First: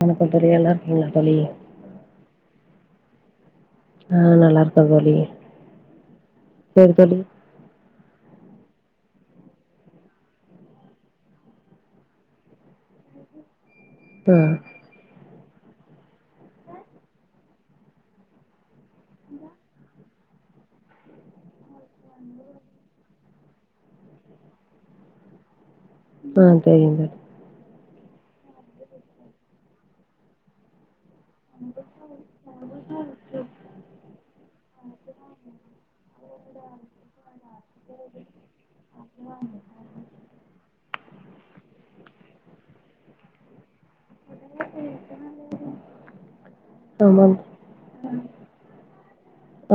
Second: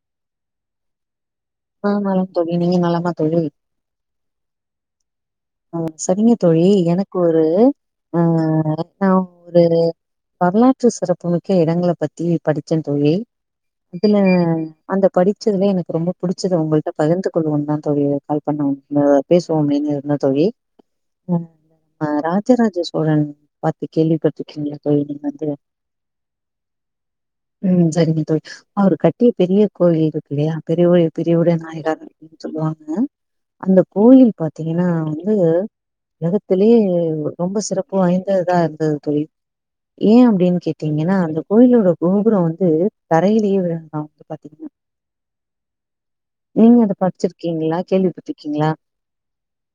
வணக்க தோழி நல்லாருக்கீங்ளா தோழி ஆ நல தோழி நீங்க நலமா தோழி ஆ நல்லாருக்கே தோழி ஆ செரிங்க தோழி சேரி எனக்கு தோழி ஒரு அ என்ன ஒரு வரலாற்று சிறப்புமிக்க எடங்கள பத்தி படிச்சே தோழி இதுல ஆ அந்த படிச்சதுல எனக்கு ரொம்ப புடிச்சத ஒங்கள்ட்ட பகிர்ந்து கொள்வோனுதா தோழி கால் பண்ணே ஒங்க பேசுவோமேனு இருந்த தோழி ம் ஆ ராஜ ராஜ சோழன் பாத்து கேள்விப்பட்ருக்கீங்ளா தோழி நீங்க வந்து ஆ தெரியுங்க ம் செரிங்க தோழி அவரு கட்டிய பெரிய கோவில் இருக்கு இல்லையா பெரிய கோயில் பெரியவுடயநாயகார் அப்டின் சொல்லுவாங்க அந்த கோயில் பாத்தீங்கனா இது ஒலகத்திலே ரொம்ப சிறப்பு வாய்ந்ததா இருந்தது தோழி ஏ அப்டின் கேட்டீங்கனா அந்த கோயிலோட கோபுர வந்து தரையிலயே விழுந்து நா வந்து பாத் நீங்க அத ஆமாம் படிச்சிருக்கீங்ளா கேள்விப்பட்ருக்கீங்ளா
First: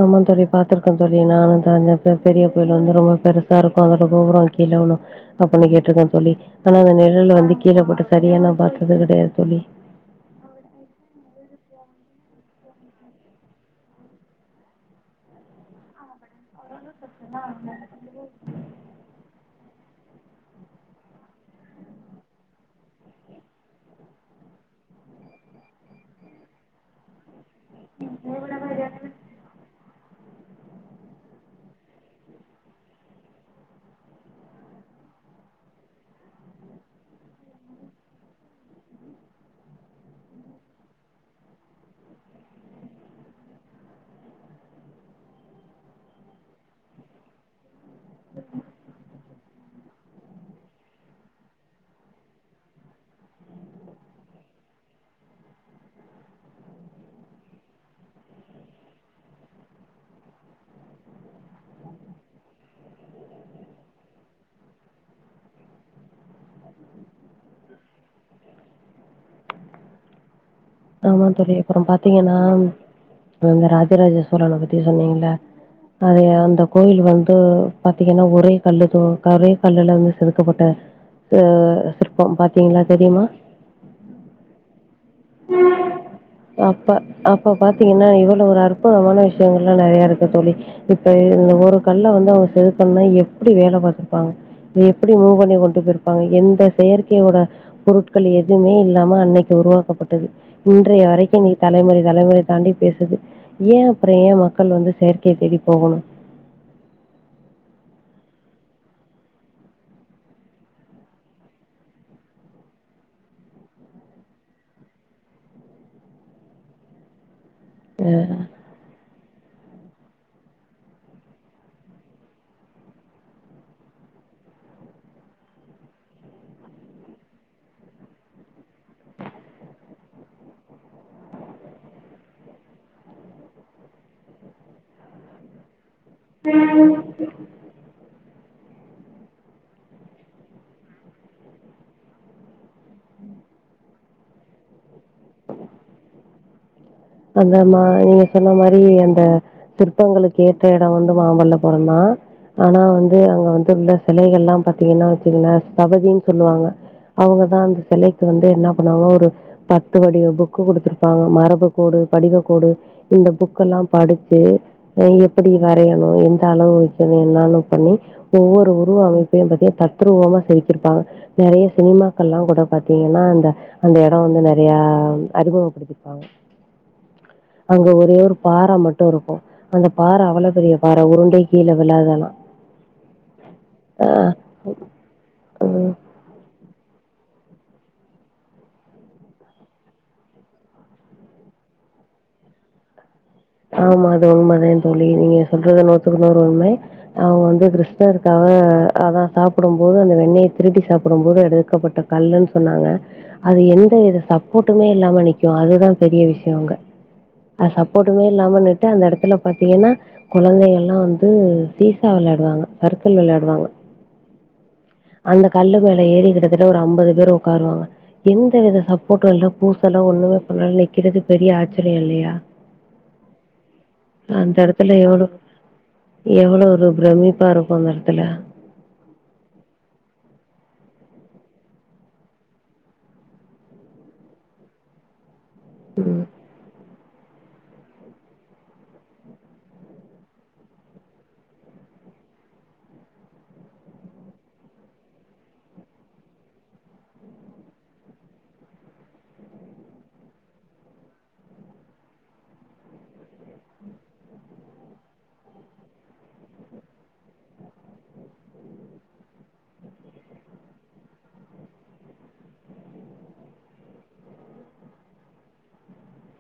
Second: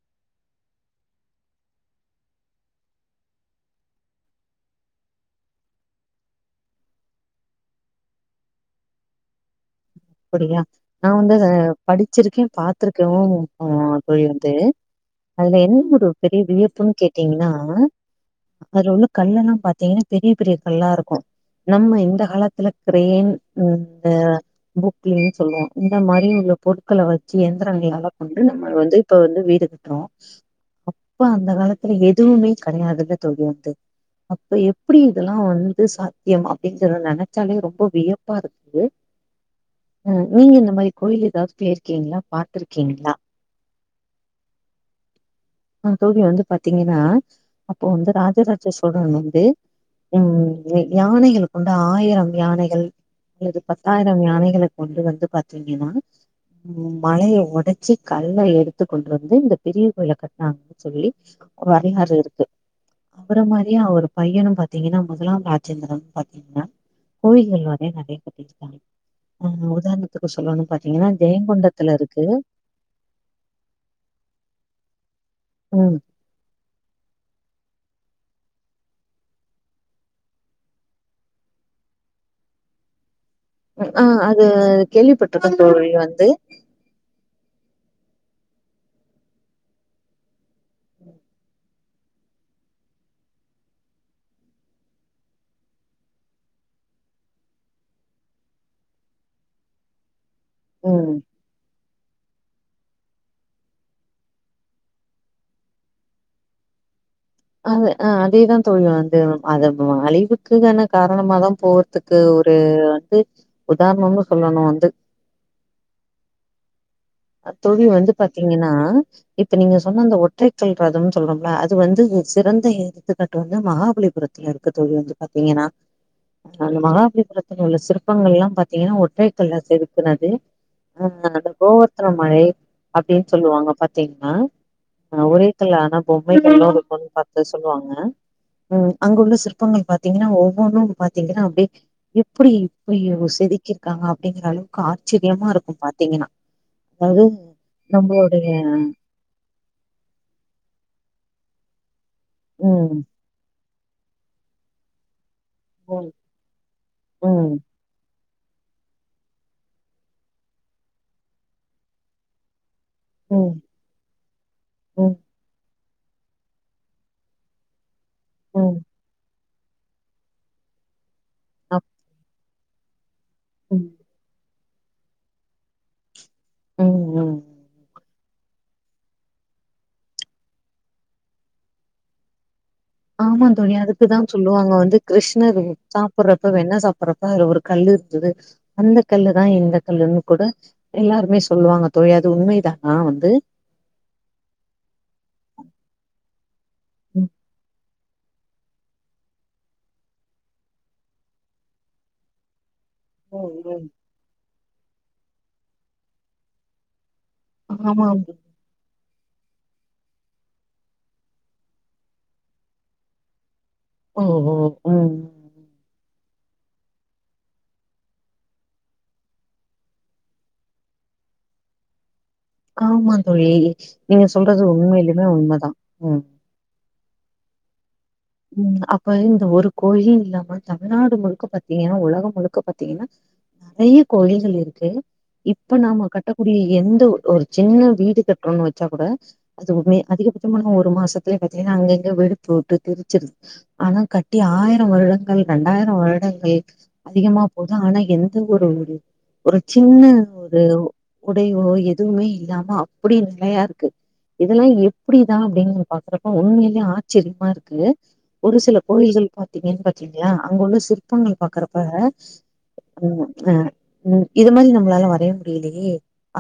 ஆமா தோழி பாத்துருக்கே தோழி நானு தா அங்க பெரிய கோயிலு வந்து ரொம்ப பெருசா இருக்கு அதோட கோபுர கீழ விழு அப்பிட்னு கேட்ருக்கே தோழி ஆனா அந்த நிழல் வந்து கீழ போட்டு சரியா நா பாத்தது கெடையாது தோழி அப்பிடியா நா வந்து அத படிச்சிருக்கே பாத்திருக்கேவு ஆ தோழி வந்து அதுல என்ன ஒரு பெரிய வியப்புனு கேட்டீங்கனா அதுல உள்ள கல்லெல்லா பாத்தீங்கனா பெரிய பெரிய கல்லா இருக்கு நம்ம இந்த காலத்துல கிரேன் இந்த பொக்லேனு சொல்வோ இந்த மாரி உள்ள பொருட்கள வச்சு எந்திரங்களால கொண்டு நம்ம வந்து இப்ப வந்து வீடு கட்ரோ அப்ப அந்த காலத்துல எதுவுமே கெடையாதுல தோழி வந்து அப்ப எப்டி இதெல்லா வந்து சாத்தியம் அப்டீங்கிறத நெனச்சாலே ரொம்ப வியப்பா இருக்குது ம் நீங்க இந்த மாரி கோயில் எதாவ்து போயிருக்கீங்ளா பாத்திருக்கீங்ளா அ தோழி வந்து பாத்தீங்கனா அப்றோ வந்து ராஜ ராஜா சோழன் வந்து ம் ய யானைகள கொண்டு ஆயிரம் யானைகள் அல்லது பத் த்தாயிரம் யானைகள கொண்டு வந்து பாத்தீங்கனா ம் மலைய ஒடச்சி கல்ல எடுத்து கொண்டு வந்து இந்த பெரிய கோயில கட்னாங்க சொல்லி வரலாறு இருக்கு அவர மாரியே அவரு பையனு பாத்தீங்கனா முதலாம் ராஜேந்திரன் பாத்தீங்கனா கோயில்கள் நெறைய நெறைய கட்டிருக்காங்க ஆ உதாரணத்துக்கு சொல்லணுன் பாத் ஆமா தோழி அப்பறோ பாத்தீங்கனா இந்த ராஜராஜ சோழன பத்தி சொன்னீங்கள்ல ம் அது அந்த கோயில் வந்து பாத்தீங்கனா ஒரே கல்லுக்கு ஒரே கல்லுல வந்து செதுக்கப்பட்ட அ சிற்பம் பாத்தீங்களா தெரியுமா ஆ அது கேள்விப்பட்ருக்கே தோழி வந்து அப்ப அப்ப பாத்தீங்கன்னா இவ்ளோ ஒரு அற்புதமான விஷயங்கல்லா நெறைய இருக்கு தோழி இப்ப இந்த ஒரு கல்ல வந்து அவங்க செதுக்கன்னா எப்டி வேல பாத்திருப்பாங்க எப்டி மூவ் பண்ணி கொண்டு போயிருப்பாங்க எந்த செயற்கையோட பொருட்கள் எதுமே இல்லாம அன்னெக்கு உருவாக்கப்பட்டது இன்றைய உம் வரைக்கு நீ தலைமுறை தலைமுறை தாண்டி பேசுது ஏ அப்புறோ ஏ மக்கள் வந்து செயற்கைய தேடி போகணு அது அ அதேதா தோழி வந்து அது அழிவுக்குக்கான காரணமாதா போது துக்கு ஒரு வந்து உதாரணம்னு சொல்லணு வந்து தோழி வந்து அ. பாத்தீங்கன்னா இப்ப நீங்க சொன்ன அந்த ஒற்றைக்கல் ரதம்ன்னு சொல்றோம்ல அது வந்து சிறந்த எடுத்துக்காட்டு வந்து மகாபலிபுரத் துல இருக்கு தோழி வந்து பாத்தீங்கன்னா அந்த மகாபலிபுரத்தில உள்ள சிற்பங்கள் எல்லாம் பார்த்தீங்கன்னா ஒற்றைகல்ல செதுக்குனது உஹம் அந்த கோவரத்தன மழை அப்படின்னு சொல்லுவாங்க பாத்தீங்கன்னா ஒரே கல்ல ஆனா பொம்மைக்கல்ல இருக்கும்ன்னு பாத்து சொல்லுவாங்க உம் அங்க உள்ள சிற்பங்கள் பாத்தீங்கன்னா ஒவ்வொன்னும் பாத்தீங்கன்னா அப்டி எப்படி இப்ப ய செதுக்கிருக்காங்க அப்படிங்கற அளவுக்கு ஆச்சரியமா இருக்கும் பாத்தீங்கன்னா அதாவது அந்த மா நீங்க நம்மளுடைய சொன்ன மாரி அந்த பங்களுக்கு ஏற்ற இடம் வந்து மாமல்லபுரம் தான் ஆனா ம் வந் து அங்க வந்து உள்ள சிலைகள் எல்லாம் பாத்தீங்கன்னா வச்சுகுங்க ம் தவதின்னு சொல்லுவாங்க ம் அவங்கதான் அந்த சிலைக்கு வந்து என்ன பண்ணுவாங்க ஒரு பத்து வடிவ புக்கு கொடுத்துருப்பாங்க மரபு கோடு படிவ கோடு இந்த ம் புக்கெல்லாம் படிச்சு ம் எப்படி வரையணும் எந்த அளவு வைக்கணும் என்னன்னு பண்ணி ஒவ்வொரு ம் உருவ அமைப்பையும் பத்தி தத்ரருவமா செதுக்கிருப்பாங்க நிறைய அப் சினிமாக்கல்லாம் கூட பாத் தீங்கன்னா அந்த ம் அந்த இடம் வந்து நிறைய அறிமுகப்படுத்திருப்பாங்க உம் உம் அங்க ஒரே ஒரு பார மட்டும் இருக்கும் அந்த பாற அவ்வளவு பெரிய பாற உருண்டை கீழே விளையாதலாம் ஆமா தோழி அதுக்குதான் சொல் ல்லுவாங்க வந்து கிருஷ்ணர் சாப்பிடுறப்ப வெண்ண சாப்பிடுறப்ப அதுல ஒரு கல் இருந்தது அந்த கல்லுதான் இந்த கல்லுன்னு கூட எல்லாருமே சொல்லுவாங்க தோழி அது உண்மைதானா வந்து ஆமா அது உண்மை தான் தோழி நீங்க சொல்றது நூறத்துக்குநூரு உண்மை அவன் வந்து கிருஸ் அ இருக்காக அதான் சாப்பிடும் போது அந்த வெண்ணெயை திருட்டி சாப்பிடும் போது எடுக்கப்பட்ட கல்லுன்னு சொன்னாங்க அது எந்த வித சப்போர்ட்டுமே இல்லாம நி்க்கும் அதுதான் பெரிய விஷயம் அங்க அது சப்போர்ட் ஆமாம் ஆம நெட்டு அந்த இடத்துல பாத்தீங்கன்னா குழந்தைங்கல்லாம் வந்து சீசா விளையாடுவாங்க சற்கள் விளையாடுவாங்க ம் ம் ம் அந்த கல்ல மேல ஏறி கிட்டத்தட்ட ஒரு ஐம்பது பேர் உட்காருவாங்க எந்த வித சப்போர்ட்டும் இல்ல பூசெல ஒண்ணுமே பண்ணல நிற்கிறது பெரிய ஆச்சரியம் இல்லையா காமா தோழி நீங்க அந்த சொல்றது உண்மையிலுமே உண்மைதான் உம் அவ்வளோ ஒரு பிரமிப்பா இருக்கும் அந்த இடத்துல உம் அப்ப இந்த ஒரு கோயி இல்லாம தமிழ்நாடு முழுக்க பாத்தீங்கன்னா உலகம் முழுக்க பாத்தீங்கன்னா நிறைய கோயில்கள் இருக்கு இப்ப நம்ம கட்ட கூடி எந்த ஒரு சின்ன வீடு கட்டணும்ன்னு வச்சா கூட அது உம்மே அதிகபட்சமான ஒரு மாசத்துலய பாத்தீங்கன்னா அங்க இங்க வெடிப்பு வுட்டு பிரிச்சிருது ஆனா கட்டி ஆயிரம் வருடங்கள் ரண்டாயிரம் வருடங்கள் அதிகமா போது ஆனா எந்த ஒரு ஒரு சின்ன ஒரு உடையோ எதுவுமே இல்லாம அப்டி நெறையா இருக்கு இதெல்லா எப்டிதா அப்டின்னு பாக்குறப்போ உண்மையிலயே ஆச்சர்யமா இரு க்கு ஒரு சில கோயில்கள் பாத்தீங்கன் பாத்தீங்களா அங்க உள்ள சிற்பங்கள் பாக்குறப்ப ம் ஆ ம் இது மாரி நம்மளால வரைய முடியலையே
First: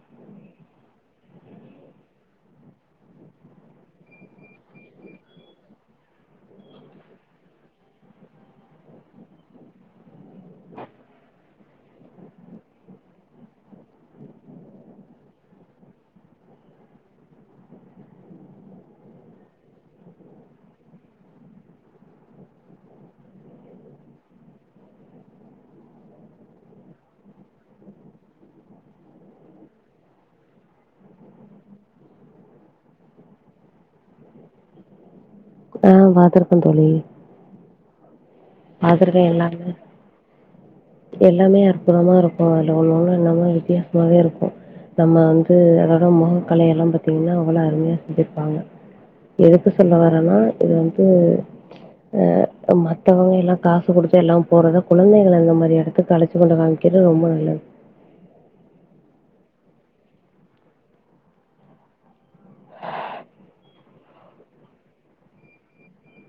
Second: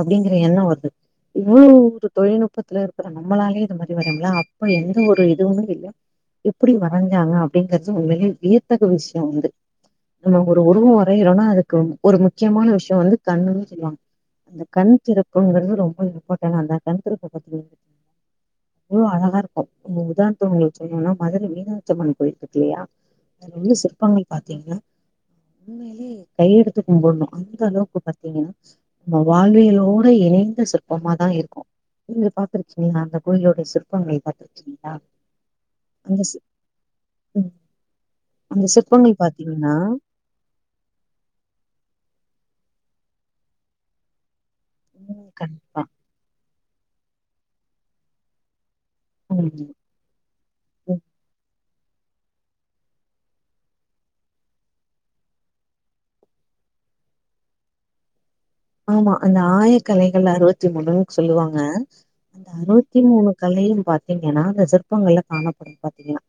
அப்டிங்கிற எண்ணோ வருது இவ்ளோ ஒரு தொழில்நுட்பத்துல இருக்குற நம்மளாலயே இது மாரி வரய முடியல அப்ப எந்த ஒரு இதுவுமே இல்ல எப்டி வரஞ்சாங்க அப்டிங்கிறது உண்மையிலயே வியத்தகு விஷயோ வந்து நம்ம ஒரு உருவோ வரையுறோன்னா அதுக்கு ஒரு முக்கியமான விஷயோ வந்து கண்ணுன்னு சொல்லுவாங்க அந்த கண் திறப்புங்கிறது ரொம்ப இம்பார்டன்ட் அந்த கண் திறப்ப பாத்தீங்கன்னா அவ்ளோ அழகா இருக்கு உங்க உதாரணதுக்கு உங்களுக்கு சொல்லனும்னா மதுர மீனாட்சி அம்மன் கோயில் இருக்கு இல்லையா அதுல உள்ள சிற்பங்கள் பாத்தீங்கன்னா உண்மையிலயே கையெடுத்து கும்ட்னு அந்த அளவுக்கு பாத்தீங்கன்னா நம்ம வாழ்வியலோட இணைந்த சிற்பமாதா இருக்கு நீங்க பாத்துருக்கீங்களா அந்த கோயிலோட சிற்பங்கள் பாத்துருக்கீங்களா ஆ பாத்துருக்கே தோழி ம் அந்த சிற்பங்கள் பாத்துருக்கே எல்லாமே பாத்தீங்கன்னா எல்லாமே அற்புதமா இருக்கு அதுல ஒண்ணு ஒண்ணு எல்லாமே வித்தியாசமாவே இருக்கு நம்ம ம் வந்து கண்டிப்பா அதோட மொகக்கலை எல்லா பாத்தீங்கன்னா அவ்ள அருமையா செஞ்சிருப்பாங்கா ம் எதுக்கு சொல்ல வர்றேன்னா இது ம் வந்து ஆ மத்தவங்க நல்ல காசு குடுத்து எல்லாம் போறது கொழந்தைங்கள அந்த மாரி எடத்துக்கு அழச்சி கொண்டு காமிக்கறது ரெம்ப நல்லது ஆமா அந்த ஆயாக்கலைகள் அறுவத்தி மூணுன்னு சொல்லுவாங்க அந்த அறுவத்தி மூணு கலையு பாத்தீங்கன்னா அந்த சிற்பங்கள்ல காணப்படும் பாத்தீங்கன்னா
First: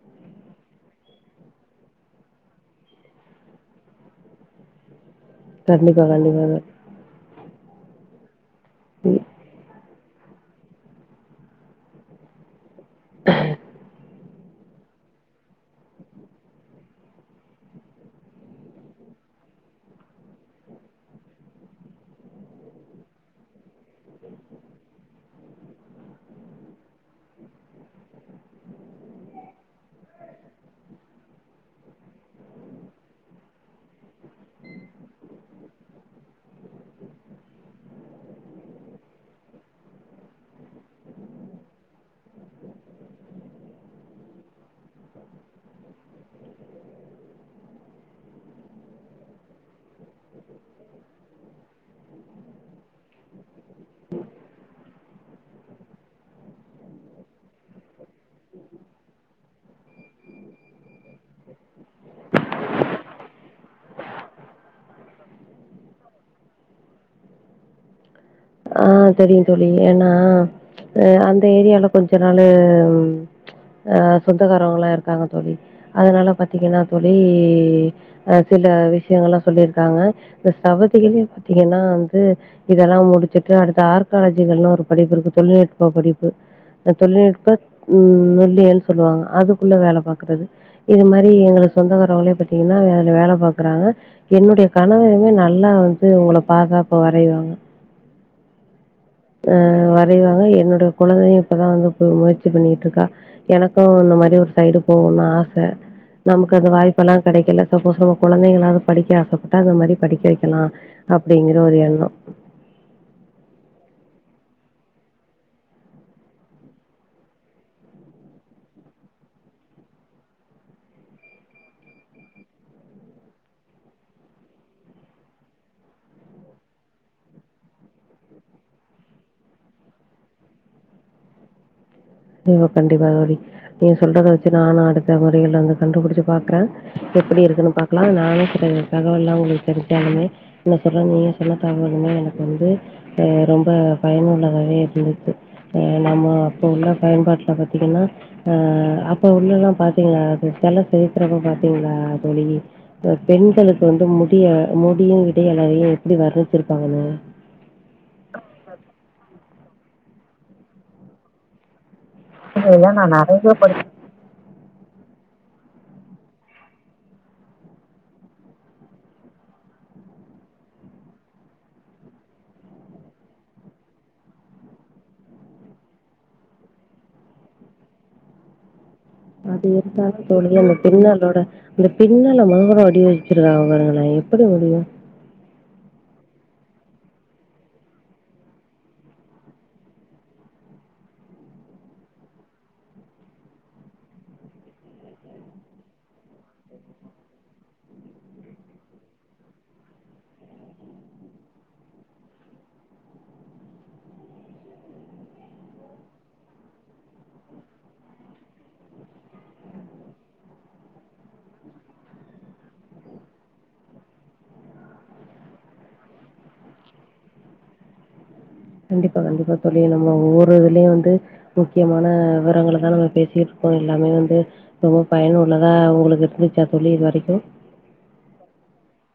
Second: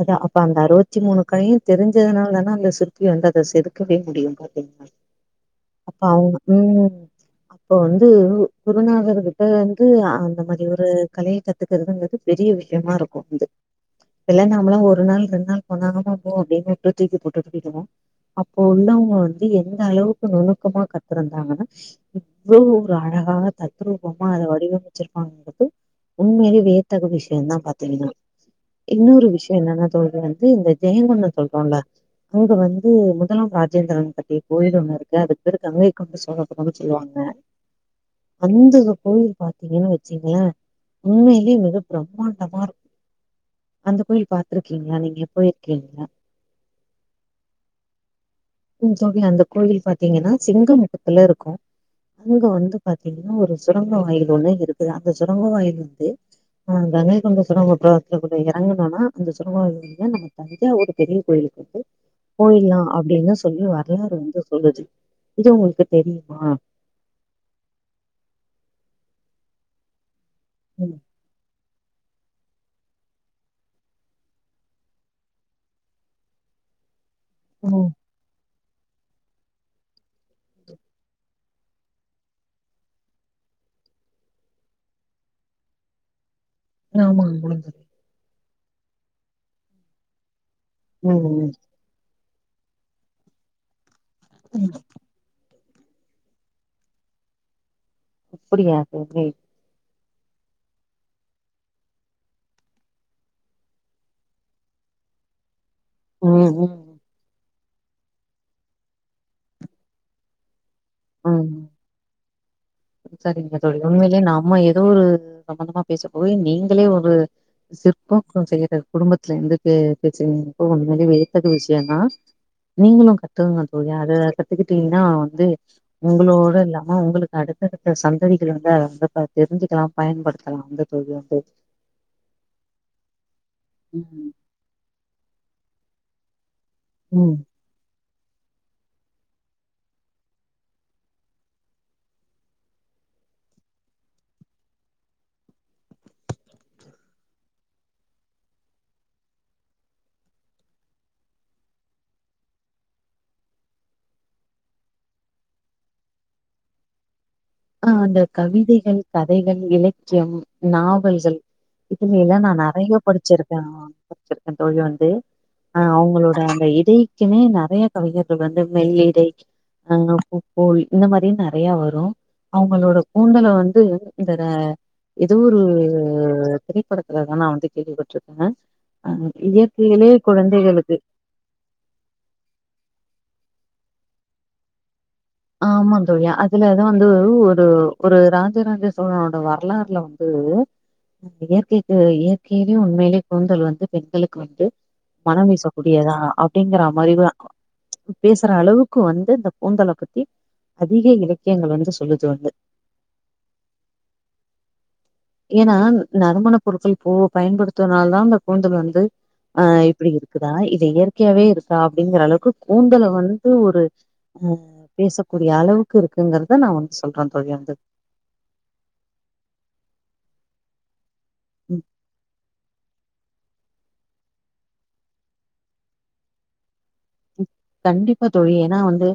அதா அப்ப அறுவத்தி மூணு கலையு தெரிஞ்சாதுனாலதான அந்த சிற்பி வந்து அத செதுக்கவே முடியு பாத்திங்கன்னா கண்டிப்பா கண்டிப்பாங்க ம் அப்ப வந்து குருநாதர் கிட்ட வந்து அந்த மாரி ஒரு கலைய கத்துக்கிறதுங்கிறது பெரிய விஷயமா இருக்கு வந்து இல்ல நாமல்லா ஓரு நாள் ரெண்டு நாள் போனா ஆமா போ அப்டின்னு வுட்டு தூக்கி போட்டுட்டு போய்டுவோ அப்ப உள்ளவங்க வந்து எந்த அளவுக்கு நுணுக்கமா கத் துருந்தாங்கன்னா இவ்ளோ ஒரு அழகா தத்ரூபமா அத வடிவமைச்சிருப்பாங்கங்கிறது உண்மையிலயே வியத்தகு விஷயந்தா பாத்திங்கன்னா இன்னொரு விஷயோ என்னன்னா தோழி வந்து இந்த ஜெயங்கொண்ட சொல்றோல்ல அங்க வந்து முதாலாம் ராஜேந்திரன் பத்திய கோயில் ஒண்ணு இருக்கு அதுக்கு பேரு கங்கை கொண்ட சோழபுரம் சொல்லுவாங்க அந்த கோயில் பாத்தீங்கன்னு வச்சீங்களே உண்மையிலயே மிக பிரம்மாண்டமா இருக்கு அந்த கோயில் பாத்துருக்கீங்களா நீங்க போய் இருக்கீங்களா ம் தோழி அந்த கோயில் பாத்தீங்கன்னா சிங்க முகத்துல இருக்கு அங்க வந்து பாத்தீங்கன்னா ஒரு சுரங்கா வாயில் ஒண்ணு இருக்குதா அந்த சுரங்க வாயில் வந்து ஆ கங்கை கொண்ட சுரங்க பாதத்துகுள்ள இறங்கனுன்னா அந்த சுரங்க வாயில் வழியா நம்ம அதுதா ஒரு பெரிய கோயிலுக்கு வந்து கோயில்தா அப்டின்னு சொல்லி வரலாறு வந்து சொல்லுது இது உங்களுக்கு தெரியுமா ஆ தெரியு தோழி ஏன்னா ம் ஆ அந்த ஏரியால கொஞ்ச நாளு ஆ சொந்தக்காரங்வங்கல்லா இருக்காங்க தோழி அதனால பாத்தீங்கன்னா தோழி ம். ஆ சில விஷயங்கல்லா சொல்லிருக்காங்க இப்ப சவதிலயுமே பாத்தீங்கன்னா வந்து இதெல்லா முடிச்சிட் க்கு அடுத்து ஆர்காலஜினு ஒரு படிப்பு இருக்கு தொழில் நுட்ப படிப்பு இந்த ஆமா. தொழில் ஆமா நுட்ப தோழி. ம் தொல்லியல்னு சொல்லுவாங்க அதுக்குள்ள வேல பாக்குது அது இதுமாரி ம். எங்க சொந்தக்காரங்களே பாத்திங்கனா அதுல வேலை பாக்குறாங்க என்னுடைய ம். கணவருமே நல் நல்லா வந்து ஒங்கள பாத்தா இப்ப வரைவாங்க அப்படியா தோழி ஆ வரைவாங்க, என்னேடா கொழந்தையு இப்பாதா வந்து இப்ப முயற்சி பண்ணிட்டு இருக்கா எனக்கு இந்த மாரி ஒரு சைடு போகுனுனு ஆச ம். நமக்கு அந்த ம். வாய்ப்புலா கெடைக்கல சாப்பேஸ் நம்ம குழந்தைங்களாது படிக்க ஆசைப்பாட்ட அந்த மாரி படிக்க வெக்கலா ஆமா. அப்டிங்குற ஒரு எண்ணோ சரிங்க தோழி, உண்மையிலேயே நம்ம எதோ ஒரு சம்பந்தாமா பேச போய் நீங்களே ஒரு சிற்பம் செய்யறா குடுப்பத்துல இருந்து பே பேசுறீங்கறப்போ உண்மைலே வியத்தகு விஷயந்தா நீங்களு கத்துக்கோங்க தோழி அதா கத்துக்கிட்டிங்கனா வந்து உங்களோட இல்லாம உங்களுக்கு அடுத் தடுத்த சந்ததிகள் வந்து அத வந்து இப்ப தெரிஞ்சிக்கலா பயன்படுத்தலாம்ல தோழி வந்து கண்டிப்பா கண்டிப்பா தோழி, நீங்க சொல்றத வச்சி நானு அடுத்த முறையில வந்து கண்டு புடிச்சி பாக்குற ம் எப்படி இருக்கு பாக்கலா நானே இது பத்துன தகவல்லா உங்ககிட்ட [unintelligible] என்ன சொல்ற நீங்க சொன்ன தகவல்லா எனக்கு வந்து ஆ ரெம்ப பயனுள்ளதாகவே இருந்துச்சு, அ நம்ம அப்போ உள்ள பயன்பாட்டுல பாத்திங்கனா ஆ அப்ப உள்ளதுலா பாத்திங்களா சிலை செதுக்குறப்ப பாத்திங்களா தோழி அ பெண்களுக்கு வந்து முடிய முடியு இடை அழகையும் எப்டி வர்ணிச்சிருப்பாங்கனு ஆ அந்த கவிதைகள் கதைகள் இலக்கியம் நாவல்கள் இதுல எல்லா நா நெறையா இதெல்லாம் நான் நெறைய படிச்சிருக்கே படிச்சிருக்கேன். படிச்சிருக்கே தோழி வந்து அ அவங்களோட அந்த இடைக்குமே நெறையா கவிஞர்கள் வந்து மெல்லிடை அ பூப்போல் இந்த மாரியு நெறையா வரு அவங்களோட கூண்தல வந்து இதுல ஏதோ ஒரு திரைப்படத்துலதா நா வந்து கேள்விப்பட்ருக்கே அது இருந்தாலு தோழி அந்த பின்னலோட இந்த பின்னல நேரா வடிவமைச்சிருக்காங்க பாருங்களே எப்டி முடியு ஆமா தோழி அதுலதா வந்து ஒரு ஒரு ராஜராஜசோழனோட வரலாறுல வந் து இயற்கைக்கு இயற்கையிலயே உண்மைலேயே கூந்தல் வந்து பெண்களுக்கு வந்து மணம் வீசக்கூடியதா அப்டிங்கற மாரிதா பேசுற அளவுக்கு வந்து இந்த கூந்தல பத்தி அதிக இலக்கியங்கள் வந்து சொல்லுது வந்து ஏன்னா நறுமணப் பொருட்கள் பூவ பயன்படுத்துவதுனாலதா அந்த கூந்தல் வந்து அ இப்டி இருக்குதா இது இயற்கையாவே இருக்கா அப்டிங்கிற அளவுக்கு கூந்தல வந்து ஒரு ஆ பேசக்கூடிய அளவுக்கு இருக்குங்கிறத நா வந்து சொல்றே தோழி வந்து கண்டிப்பா கண்டிப்பா தோழி நம்ம ஒவ்வொரு இதுலயு வந்து ம் முக்கியமான விவரங்களதா நம்ம பேசிருக் கோ எல்லாமே வந்து ரொம்ப பயனுள்ளதா உங்களுக்கு இருந்துச்சா தோழி இது வரைக்கு கண்டிப்பா தோழி ஏன்னா வந்து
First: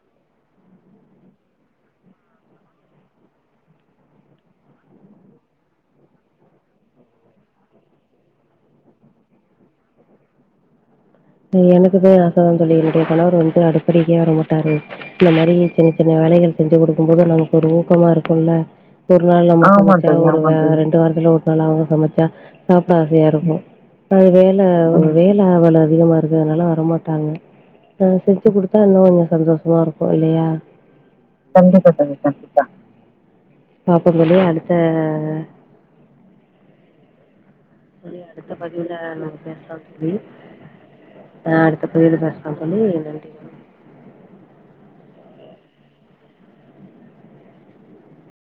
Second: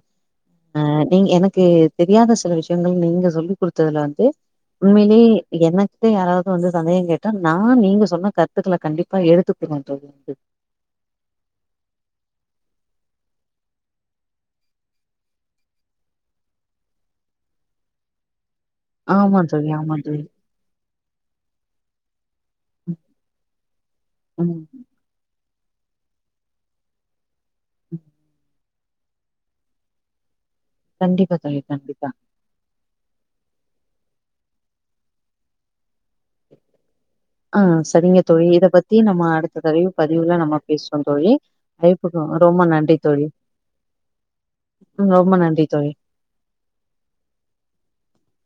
அ நீங்க எனக்கு தெரியாத சில விஷயங்கள் நீங்க சொல்லிகுடுத்ததுல வந்து உண்மைலே எனக்கு யாராவது வந்து சந்தேக கேட்டா நா நீங்க சொன்ன கருத்துக்கள கண்டிப்பா எடுத்துக் கூறுவ தோழி ரொம்ப எனக்குமே ஆசைதா தோழி என்னுடைய கணவர் வந்து அடுப்படிக்கே வர மாட்டாரு இந்த மாரி சின்ன சின்ன வேலைகள் செஞ்சு குடுக்கும்போது நமக்கு ஒரு ஊக்கமா இருக்கு இல்ல ஒரு ஆமா நாள் தோழி ஆமா தோழி [inaudible] ரெண்டு வாரத்துல ஒரு நாள் அவுங்க சமச்சா சாப்ட ம் ஆசையா இருக்கு அது வேல ம் வேல அவள அதிகமா இருக்குரதுனால வரமாட்டாங்க ம். அ செஞ்சு குடுத் த்தா [unintelligible] கொஞ்சோ சந்தோஷமா இருக்கு இல்லயா கண்டிப்பா தோழி கண்டிப்பா பாப்போந் தோழி அடுத்த ஆ செரிங்க தோழி அடுத்த இத பதிவுல பத்தி நம்ம அடுத்த பேசலா தடவியு தோழி பதிவுல நம்ம பேஸ்வோ தோழி ஆ அடுத்த பதிவுல வாய்ப்புக்கு பேசலா ரொம்ப நன்றி தோழி ரொம்ப நன்றி தோழி